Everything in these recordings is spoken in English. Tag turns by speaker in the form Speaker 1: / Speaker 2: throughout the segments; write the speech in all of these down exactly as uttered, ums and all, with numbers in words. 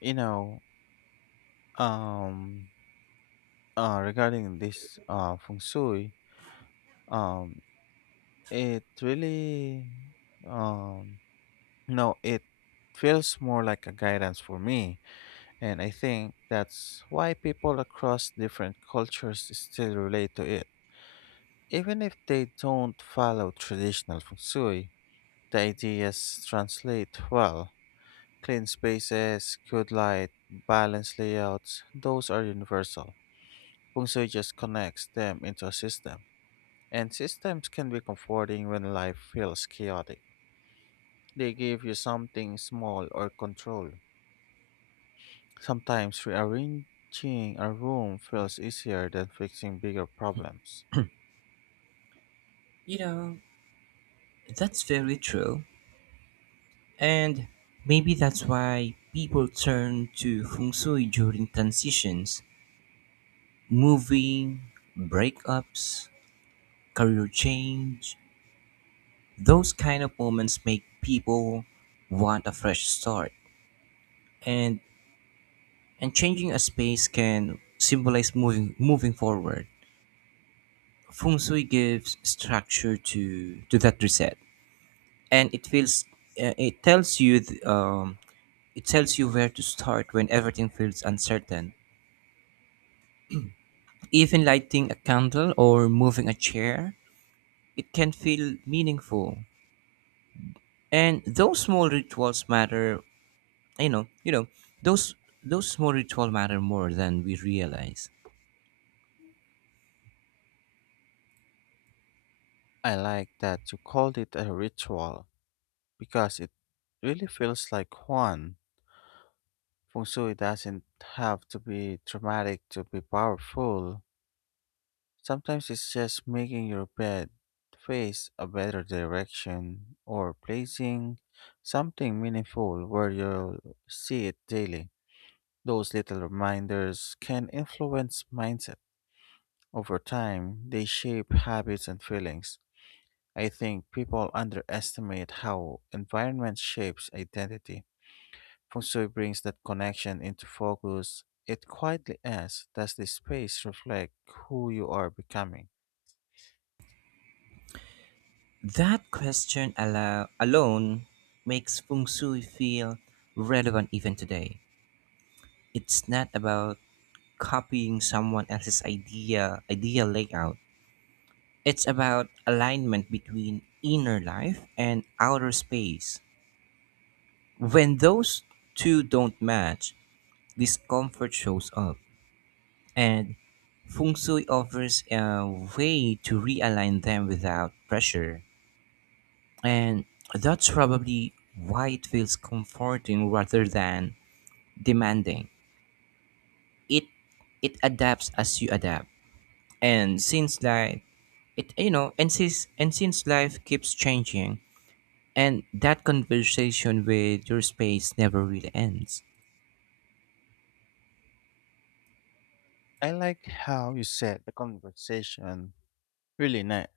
Speaker 1: You know, um, uh, Regarding this uh, feng shui, um, it really, um, no, it feels more like a guidance for me, and I think that's why people across different cultures still relate to it, even if they don't follow traditional feng shui. The ideas translate well. Clean spaces, good light, balanced layouts, those are universal. Feng Shui just connects them into a system, and systems can be comforting when life feels chaotic. They give you something small or control. Sometimes rearranging a room feels easier than fixing bigger problems.
Speaker 2: You know, that's very true. And maybe that's why people turn to feng shui during transitions, moving, breakups, career change. Those kind of moments make people want a fresh start. And and changing a space can symbolize moving moving forward. Feng shui gives structure to to that reset. And it feels uh, it tells you th- um It tells you where to start when everything feels uncertain. Even lighting a candle or moving a chair, it can feel meaningful. And those small rituals matter, you know, you know, those those small rituals matter more than we realize.
Speaker 1: I like that you called it a ritual because it really feels like one. Feng Shui doesn't have to be dramatic to be powerful. Sometimes it's just making your bed face a better direction or placing something meaningful where you'll see it daily. Those little reminders can influence mindset. Over time, they shape habits and feelings. I think people underestimate how environment shapes identity. Feng Shui brings that connection into focus. It quietly asks, does this space reflect who you are becoming?
Speaker 2: That question allow, alone makes feng shui feel relevant even today. It's not about copying someone else's idea, idea layout. It's about alignment between inner life and outer space. When those two don't match, discomfort shows up. And feng shui offers a way to realign them without pressure. And that's probably why it feels comforting rather than demanding. It it adapts as you adapt. And since life it you know and since and since life keeps changing, and that conversation with your space never really ends.
Speaker 1: I like how you said the conversation really ne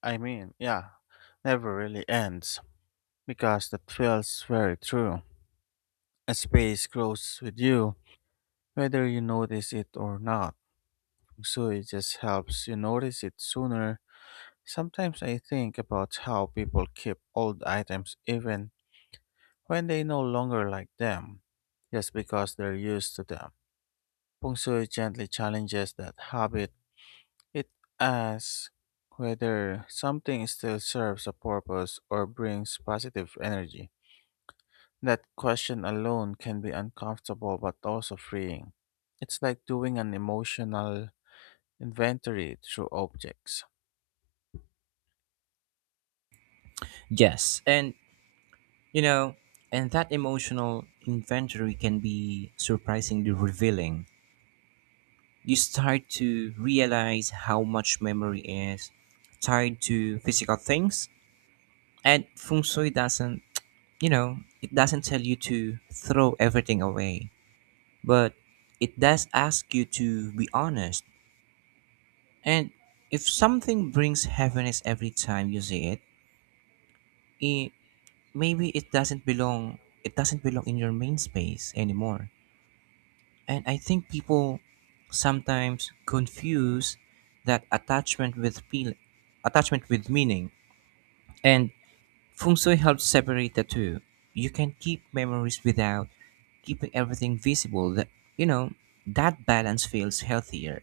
Speaker 1: I mean, yeah, never really ends because that feels very true. A space grows with you, whether you notice it or not. So it just helps you notice it sooner. Sometimes I think about how people keep old items even when they no longer like them, just because they're used to them. Pungsu gently challenges that habit. It asks whether something still serves a purpose or brings positive energy. That question alone can be uncomfortable but also freeing. It's like doing an emotional inventory through objects.
Speaker 2: Yes, and you know, and that emotional inventory can be surprisingly revealing. You start to realize how much memory is tied to physical things, and feng shui doesn't, you know, it doesn't tell you to throw everything away, but it does ask you to be honest. And if something brings happiness every time you see it, maybe it doesn't belong it doesn't belong in your main space anymore. And I think people sometimes confuse that attachment with feel attachment with meaning, and feng shui helps separate the two. You can keep memories without keeping everything visible. That you know that balance feels healthier.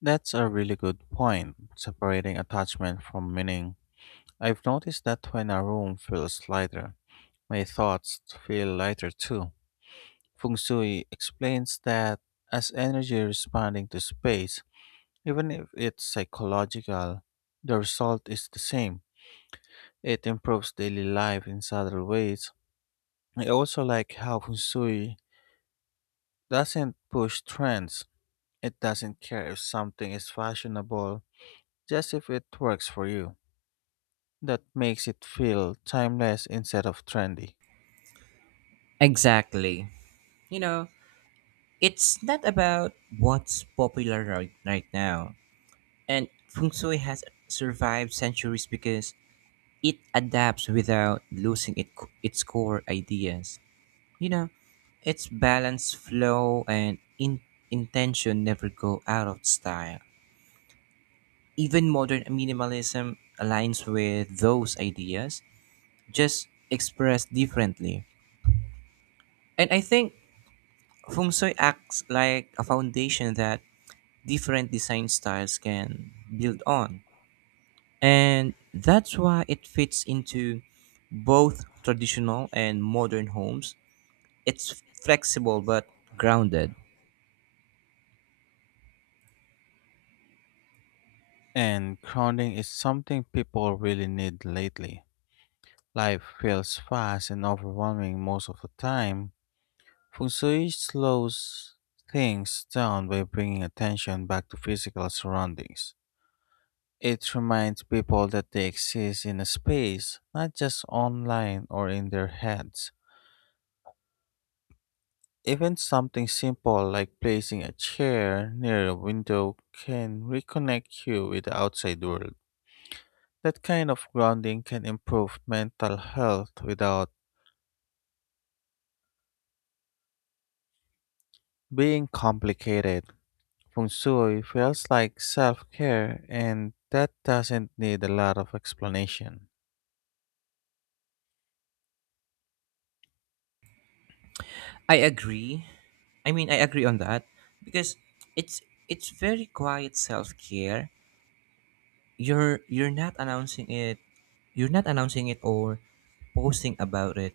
Speaker 1: That's a really good point, separating attachment from meaning. I've noticed that when a room feels lighter, my thoughts feel lighter too. Feng Shui explains that as energy responding to space. Even if it's psychological, the result is the same. It improves daily life in subtle ways. I also like how Fusui doesn't push trends. It doesn't care if something is fashionable, just if it works for you. That makes it feel timeless instead of trendy.
Speaker 2: Exactly. you know it's not about what's popular right, right now. And feng shui has survived centuries because it adapts without losing it, its core ideas. You know, its balance, flow, and in, intention never go out of style. Even modern minimalism aligns with those ideas, just expressed differently. And I think feng shui acts like a foundation that different design styles can build on. And that's why it fits into both traditional and modern homes. It's flexible but grounded.
Speaker 1: And grounding is something people really need lately. Life feels fast and overwhelming most of the time. Feng Shui slows things down by bringing attention back to physical surroundings. It reminds people that they exist in a space, not just online or in their heads. Even something simple like placing a chair near a window can reconnect you with the outside world. That kind of grounding can improve mental health without being complicated. Feng Shui feels like self care, and that doesn't need a lot of explanation.
Speaker 2: I agree. I mean, I agree on that because it's it's very quiet self-care. You're you're not announcing it. You're not announcing it or posting about it.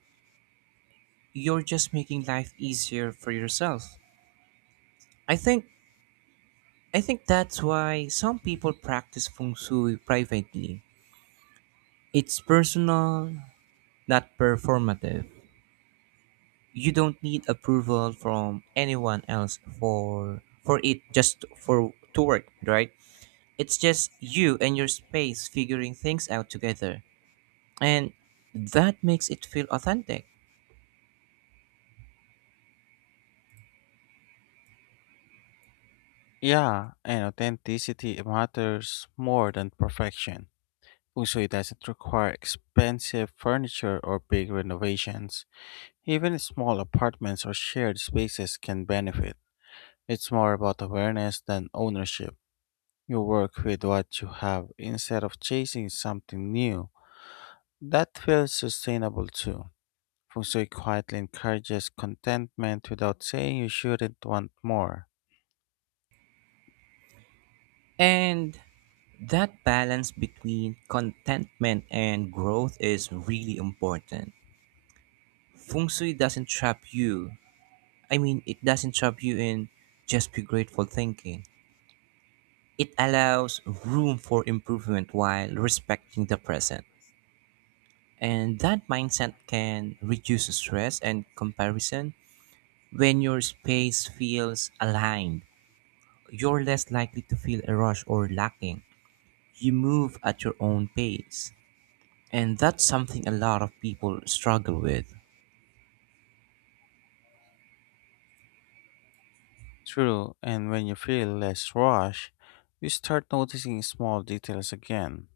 Speaker 2: You're just making life easier for yourself. I think I think that's why some people practice feng shui privately. It's personal, not performative. You don't need approval from anyone else for for it just for to work, right? It's just you and your space figuring things out together, and that makes it feel authentic.
Speaker 1: Yeah, and authenticity matters more than perfection. Feng Shui doesn't require expensive furniture or big renovations. Even small apartments or shared spaces can benefit. It's more about awareness than ownership. You work with what you have instead of chasing something new. That feels sustainable too. Fusui quietly encourages contentment without saying you shouldn't want more.
Speaker 2: And that balance between contentment and growth is really important. Feng shui doesn't trap you I mean It doesn't trap you in just be grateful thinking. It allows room for improvement while respecting the present. And that mindset can reduce stress and comparison. When your space feels aligned, you're less likely to feel a rush or lacking. You move at your own pace. And that's something a lot of people struggle with.
Speaker 1: True, and when you feel less rush, you start noticing small details again,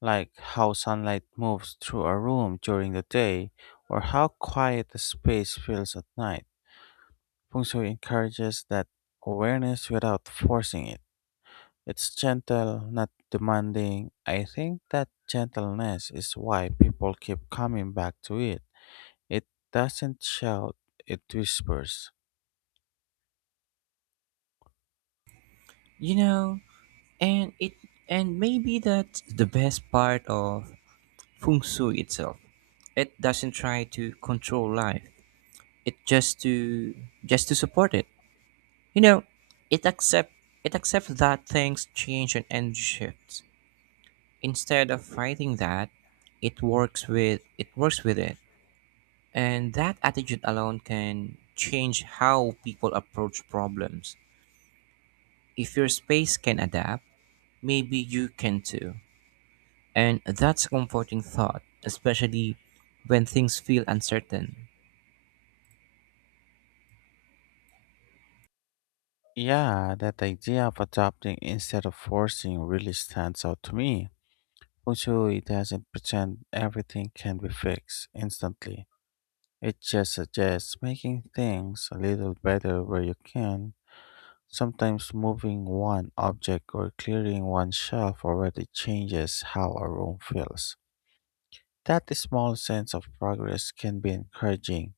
Speaker 1: like how sunlight moves through a room during the day or how quiet the space feels at night. Feng Shui encourages that awareness without forcing it. It's gentle, not demanding. I think that gentleness is why people keep coming back to it. It doesn't shout, it whispers.
Speaker 2: You know, and it and maybe that's the best part of feng shui itself. It doesn't try to control life. It just to just to support it. You know, it accept it accepts that things change and end shifts. Instead of fighting that, it works with it works with it. And that attitude alone can change how people approach problems. If your space can adapt, maybe you can too. And that's a comforting thought, especially when things feel uncertain.
Speaker 1: Yeah, that idea of adopting instead of forcing really stands out to me. Feng It doesn't pretend everything can be fixed instantly. It just suggests making things a little better where you can. Sometimes moving one object or clearing one shelf already changes how a room feels. That small sense of progress can be encouraging.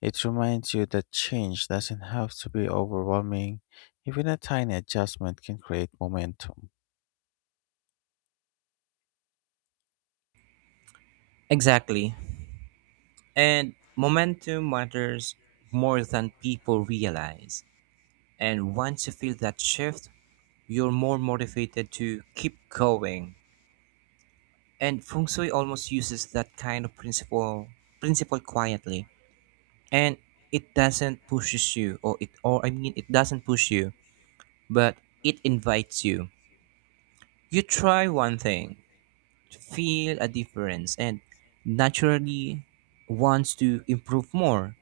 Speaker 1: It reminds you that change doesn't have to be overwhelming. Even a tiny adjustment can create momentum.
Speaker 2: Exactly. And momentum matters more than people realize. And once you feel that shift, you're more motivated to keep going. And feng shui almost uses that kind of principle principle quietly. And it doesn't pushes you or it or I mean it doesn't push you, but it invites you. You try one thing, feel a difference, and naturally wants to improve more.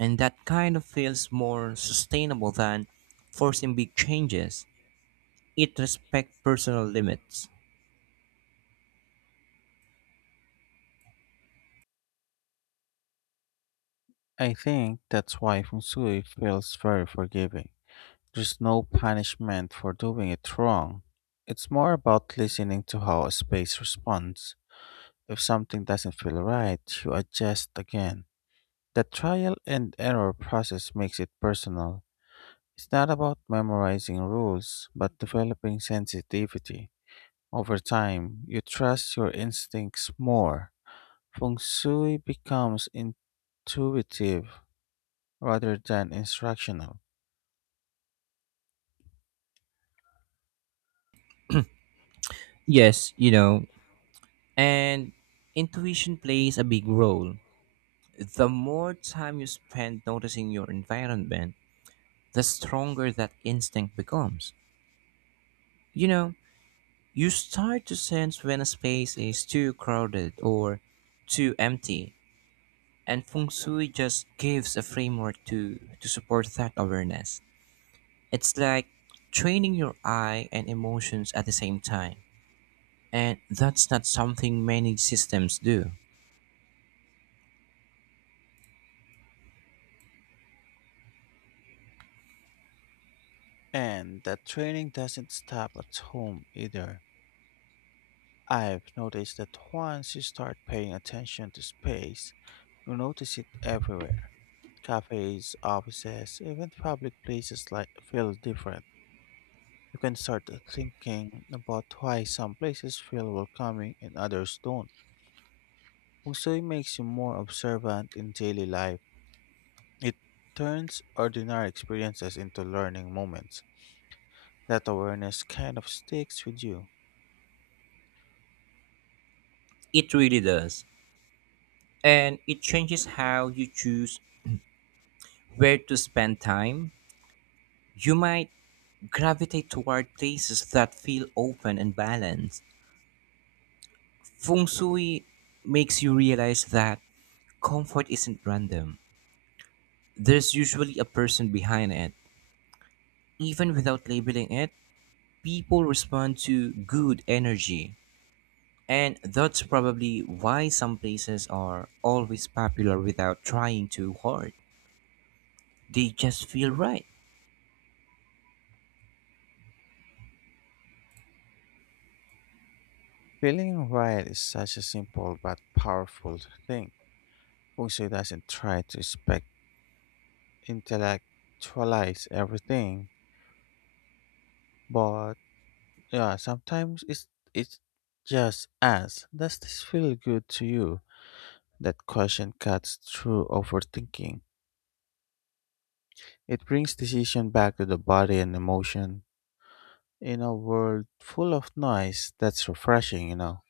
Speaker 2: And that kind of feels more sustainable than forcing big changes. It respects personal limits.
Speaker 1: I think that's why Feng Shui feels very forgiving. There's no punishment for doing it wrong. It's more about listening to how a space responds. If something doesn't feel right, you adjust again. The trial and error process makes it personal. It's not about memorizing rules, but developing sensitivity. Over time, you trust your instincts more. Feng Shui becomes intuitive rather than instructional.
Speaker 2: Yes, you know, and intuition plays a big role. The more time you spend noticing your environment, the stronger that instinct becomes. You know, you start to sense when a space is too crowded or too empty, and feng shui just gives a framework to, to support that awareness. It's like training your eye and emotions at the same time, and that's not something many systems do.
Speaker 1: And that training doesn't stop at home either. I've noticed that once you start paying attention to space, you notice it everywhere. Cafes, offices, even public places like feel different. You can start thinking about why some places feel welcoming and others don't. Feng Shui makes you more observant in daily life. It turns ordinary experiences into learning moments. That awareness kind of sticks with you.
Speaker 2: It really does. And it changes how you choose where to spend time. You might gravitate toward places that feel open and balanced. Feng shui makes you realize that comfort isn't random, there's usually a person behind it. Even without labeling it, people respond to good energy. And that's probably why some places are always popular without trying too hard. They just feel right.
Speaker 1: Feeling right is such a simple but powerful thing. Feng Shui doesn't try to spec intellectualize everything, but yeah, sometimes it's it just asks, does this feel good to you? That question cuts through overthinking. It brings decision back to the body and emotion. In a world full of noise, that's refreshing, you know.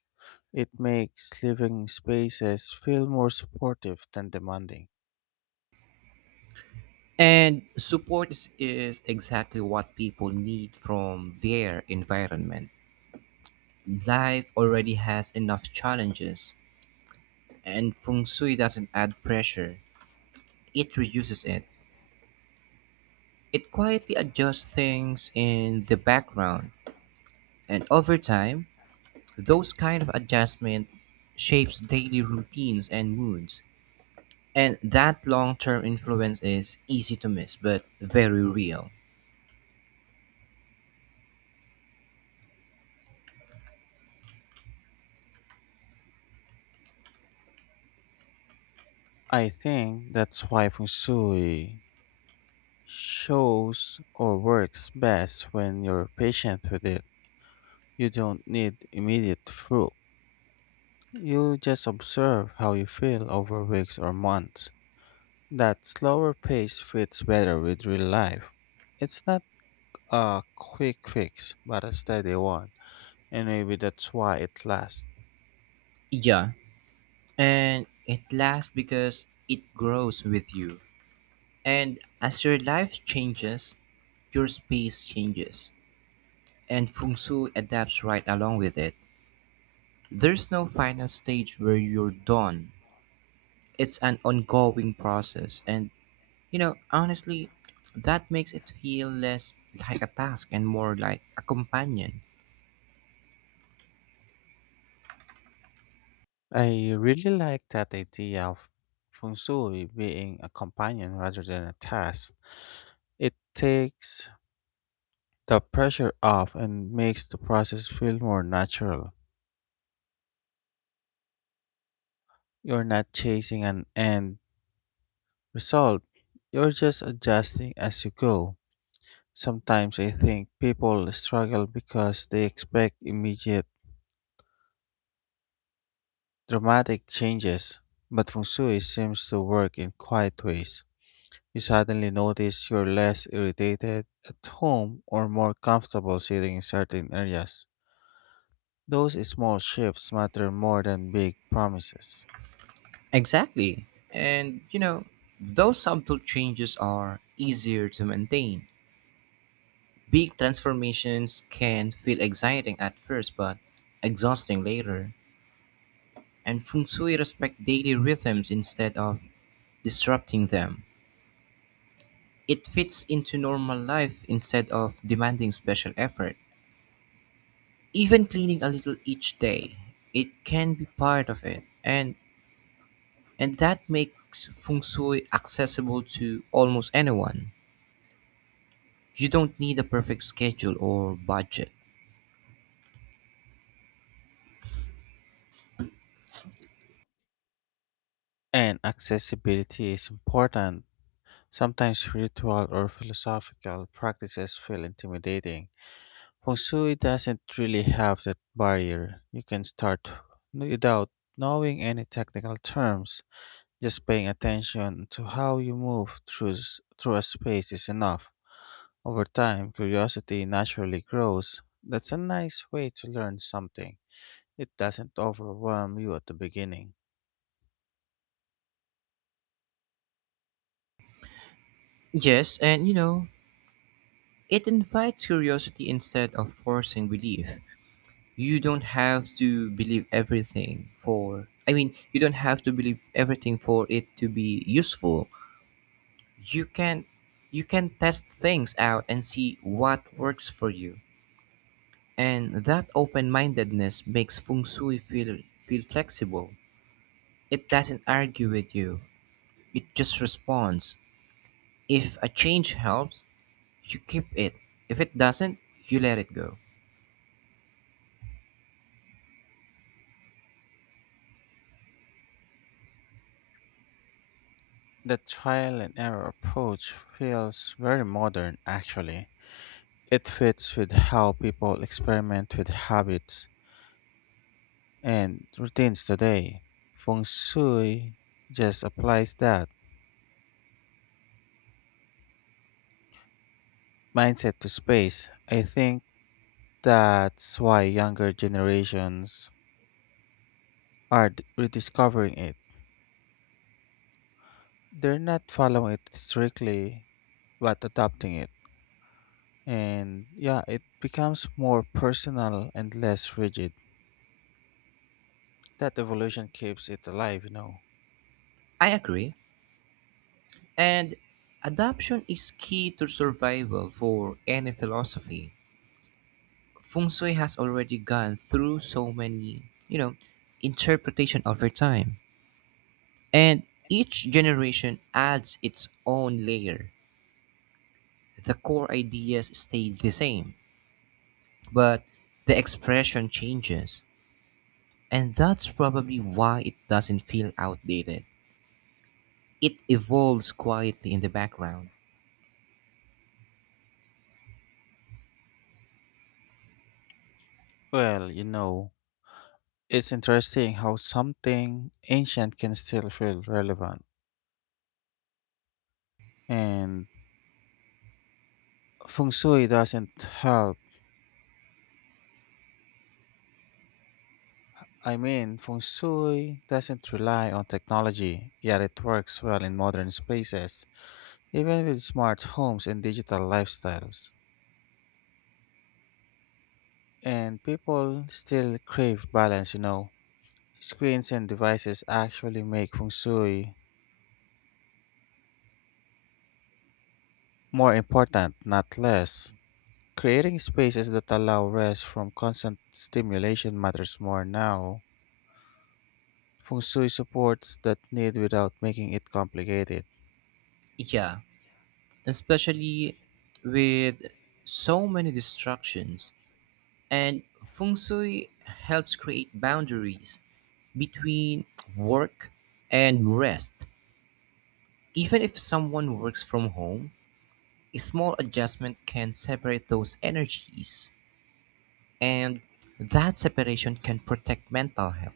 Speaker 1: It makes living spaces feel more supportive than demanding.
Speaker 2: And support is, is exactly what people need from their environment. Life already has enough challenges, and feng shui doesn't add pressure, it reduces it. It quietly adjusts things in the background, and over time, those kind of adjustment shapes daily routines and moods. And that long-term influence is easy to miss, but very real.
Speaker 1: I think that's why feng shui shows or works best when you're patient with it. You don't need immediate proof. You just observe how you feel over weeks or months. That slower pace fits better with real life. It's not a quick fix, but a steady one. And maybe that's why it lasts.
Speaker 2: Yeah, and it lasts because it grows with you. And as your life changes, your space changes. And feng shui adapts right along with it. There's no final stage where you're done. It's an ongoing process. And, you know, honestly, that makes it feel less like a task and more like a companion.
Speaker 1: I really like that idea of feng shui being a companion rather than a task. It takes the pressure off and makes the process feel more natural. You're not chasing an end result, you're just adjusting as you go. Sometimes I think people struggle because they expect immediate dramatic changes, but feng shui seems to work in quiet ways. You suddenly notice you're less irritated at home or more comfortable sitting in certain areas. Those small shifts matter more than big promises.
Speaker 2: Exactly. And, you know, those subtle changes are easier to maintain. Big transformations can feel exciting at first but exhausting later, and feng shui respect daily rhythms instead of disrupting them. It fits into normal life instead of demanding special effort. Even cleaning a little each day, it can be part of it, and and that makes feng shui accessible to almost anyone. You don't need a perfect schedule or budget.
Speaker 1: And accessibility is important. Sometimes spiritual or philosophical practices feel intimidating. Feng Shui doesn't really have that barrier. You can start without knowing any technical terms. Just paying attention to how you move through, s- through a space is enough. Over time, curiosity naturally grows. That's a nice way to learn something. It doesn't overwhelm you at the beginning.
Speaker 2: Yes, and you know, it invites curiosity instead of forcing belief. You don't have to believe everything for, I mean, You don't have to believe everything for it to be useful. You can you can test things out and see what works for you. And that open-mindedness makes feng shui feel feel flexible. It doesn't argue with you. It just responds. If a change helps, you keep it. If it doesn't, you let it go.
Speaker 1: The trial and error approach feels very modern, actually. It fits with how people experiment with habits and routines today. Feng Shui just applies that mindset to space. I think that's why younger generations are d- rediscovering it. They're not following it strictly, but adopting it, and yeah, it becomes more personal and less rigid that evolution keeps it alive you know
Speaker 2: I agree. And adaption is key to survival for any philosophy. Feng shui has already gone through so many, you know, interpretation over time. And each generation adds its own layer. The core ideas stay the same, but the expression changes. And that's probably why it doesn't feel outdated. It evolves quietly in the background.
Speaker 1: Well, you know it's interesting how something ancient can still feel relevant. And feng shui doesn't help i mean feng shui doesn't rely on technology, yet it works well in modern spaces, even with smart homes and digital lifestyles. And people still crave balance, you know. Screens and devices actually make feng shui more important, not less. Creating spaces that allow rest from constant stimulation matters more now. Feng shui supports that need without making it complicated.
Speaker 2: Yeah, especially with so many distractions. And feng shui helps create boundaries between work and rest. Even if someone works from home, a small adjustment can separate those energies, and that separation can protect mental health.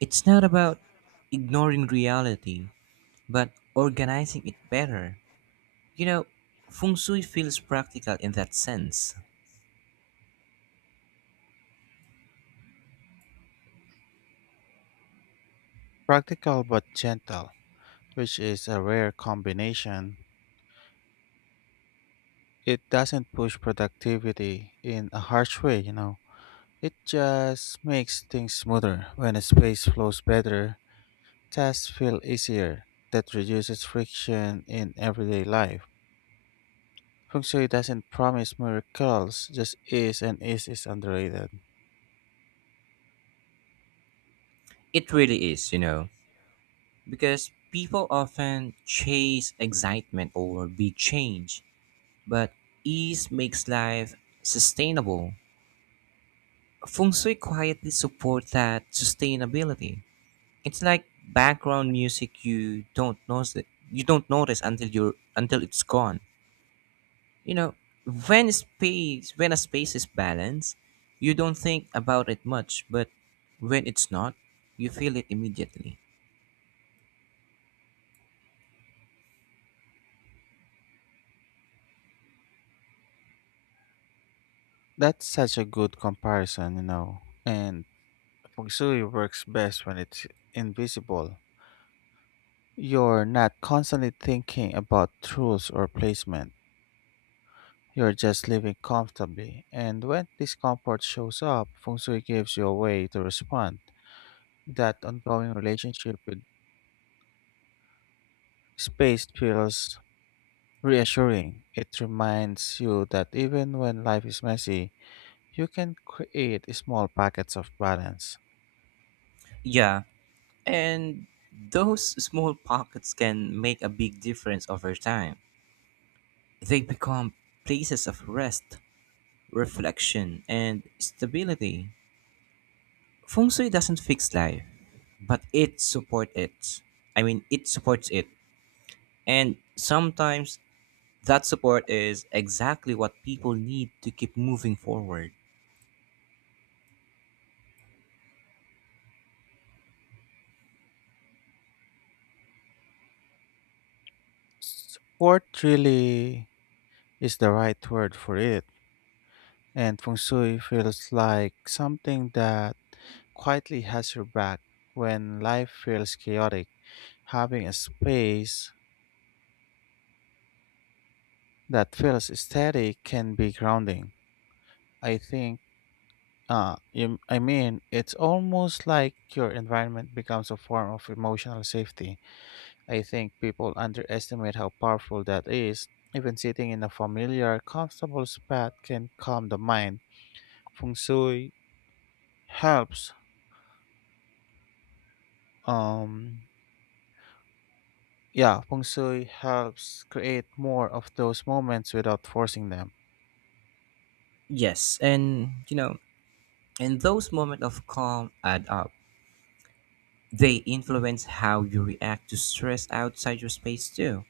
Speaker 2: It's not about ignoring reality, but organizing it better. You know, feng shui feels practical in that sense.
Speaker 1: Practical but gentle, which is a rare combination. It doesn't push productivity in a harsh way, you know. It just makes things smoother. When a space flows better, tasks feel easier. That reduces friction in everyday life. Feng Shui doesn't promise miracles, just ease, and ease is underrated.
Speaker 2: It really is, you know, because people often chase excitement over big change, but ease makes life sustainable. Feng shui quietly supports that sustainability. It's like background music you don't notice you don't notice until you're until it's gone. You know, when space when a space is balanced, you don't think about it much, but when it's not, you feel it immediately.
Speaker 1: That's such a good comparison, you know. And Feng Shui works best when it's invisible. You're not constantly thinking about rules or placement. You're just living comfortably. And when discomfort shows up, Feng Shui gives you a way to respond. That ongoing relationship with space feels reassuring. It reminds you that even when life is messy, you can create small pockets of balance.
Speaker 2: Yeah, and those small pockets can make a big difference over time. They become places of rest, reflection, and stability. Feng shui doesn't fix life, but it supports it. I mean, it supports it. And sometimes that support is exactly what people need to keep moving forward.
Speaker 1: Support really is the right word for it, and feng shui feels like something that quietly has your back when life feels chaotic. Having a space that feels steady can be grounding, I think. Uh, you, I mean, it's almost like your environment becomes a form of emotional safety. I think people underestimate how powerful that is. Even sitting in a familiar, comfortable spot can calm the mind. Feng Shui helps. Um, yeah, Feng Shui helps create more of those moments without forcing them.
Speaker 2: Yes, and you know, and those moments of calm add up. They influence how you react to stress outside your space too.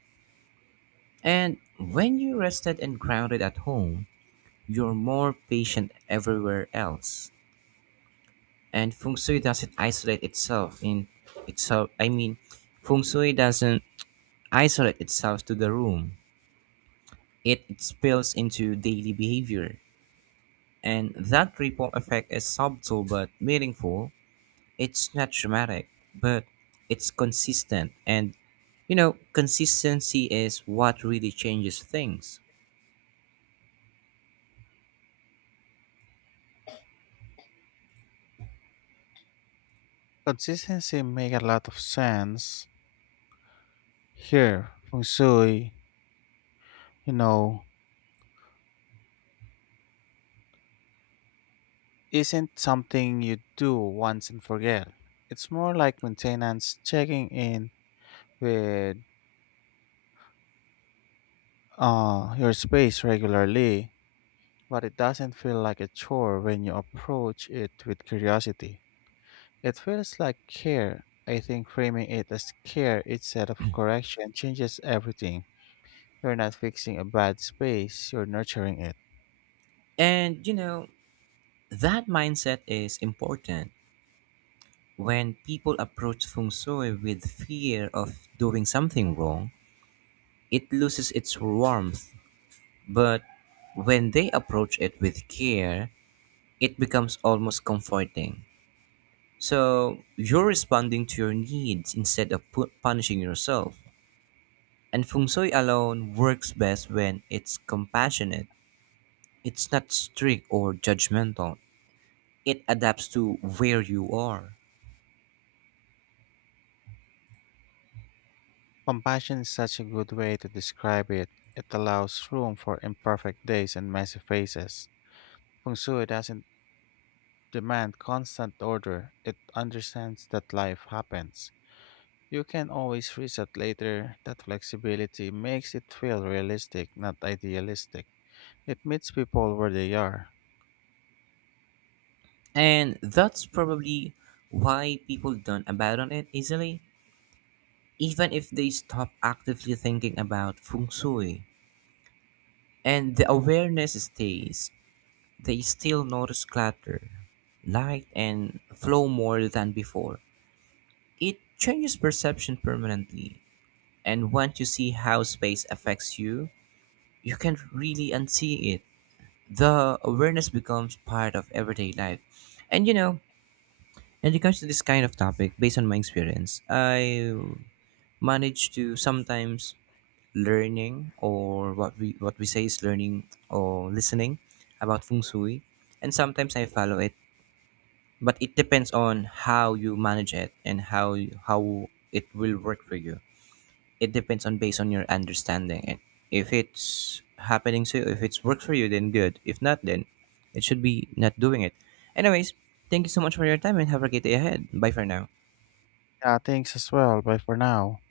Speaker 2: And when you rested and grounded at home, you're more patient everywhere else. And feng shui doesn't isolate itself in itself. I mean, feng shui doesn't isolate itself to the room. It, it spills into daily behavior. And that ripple effect is subtle but meaningful. It's not dramatic, but it's consistent. And, you know, consistency is what really changes things.
Speaker 1: Consistency make a lot of sense here. Feng Shui, you know, isn't something you do once and forget. It's more like maintenance, checking in with uh, your space regularly. But it doesn't feel like a chore when you approach it with curiosity. It feels like care. I think framing it as care instead of correction changes everything. You're not fixing a bad space, you're nurturing it.
Speaker 2: And, you know, that mindset is important. When people approach feng shui with fear of doing something wrong, it loses its warmth. But when they approach it with care, it becomes almost comforting. So you're responding to your needs instead of pu- punishing yourself. And feng shui alone works best when it's compassionate. It's not strict or judgmental. It adapts to where you are.
Speaker 1: Compassion is such a good way to describe it. It allows room for imperfect days and messy faces. Feng Shui doesn't demand constant order, it understands that life happens. You can always reset later. That flexibility makes it feel realistic, not idealistic. It meets people where they are.
Speaker 2: And that's probably why people don't abandon it easily, even if they stop actively thinking about feng shui. And the awareness stays, they still notice clutter, light, and flow more than before. It changes perception permanently, and once you see how space affects you, you can't really unsee it. The awareness becomes part of everyday life. And you know, in regards to this kind of topic, based on my experience, I managed to sometimes learning or what we what we say is learning or listening about feng shui, and sometimes I follow it. But it depends on how you manage it and how you- how it will work for you. It depends on based on your understanding. And if it's happening to you, if it's works for you, then good. If not, then it should be not doing it. Anyways, thank you so much for your time and have a great day ahead. Bye for now.
Speaker 1: Yeah, thanks as well. Bye for now.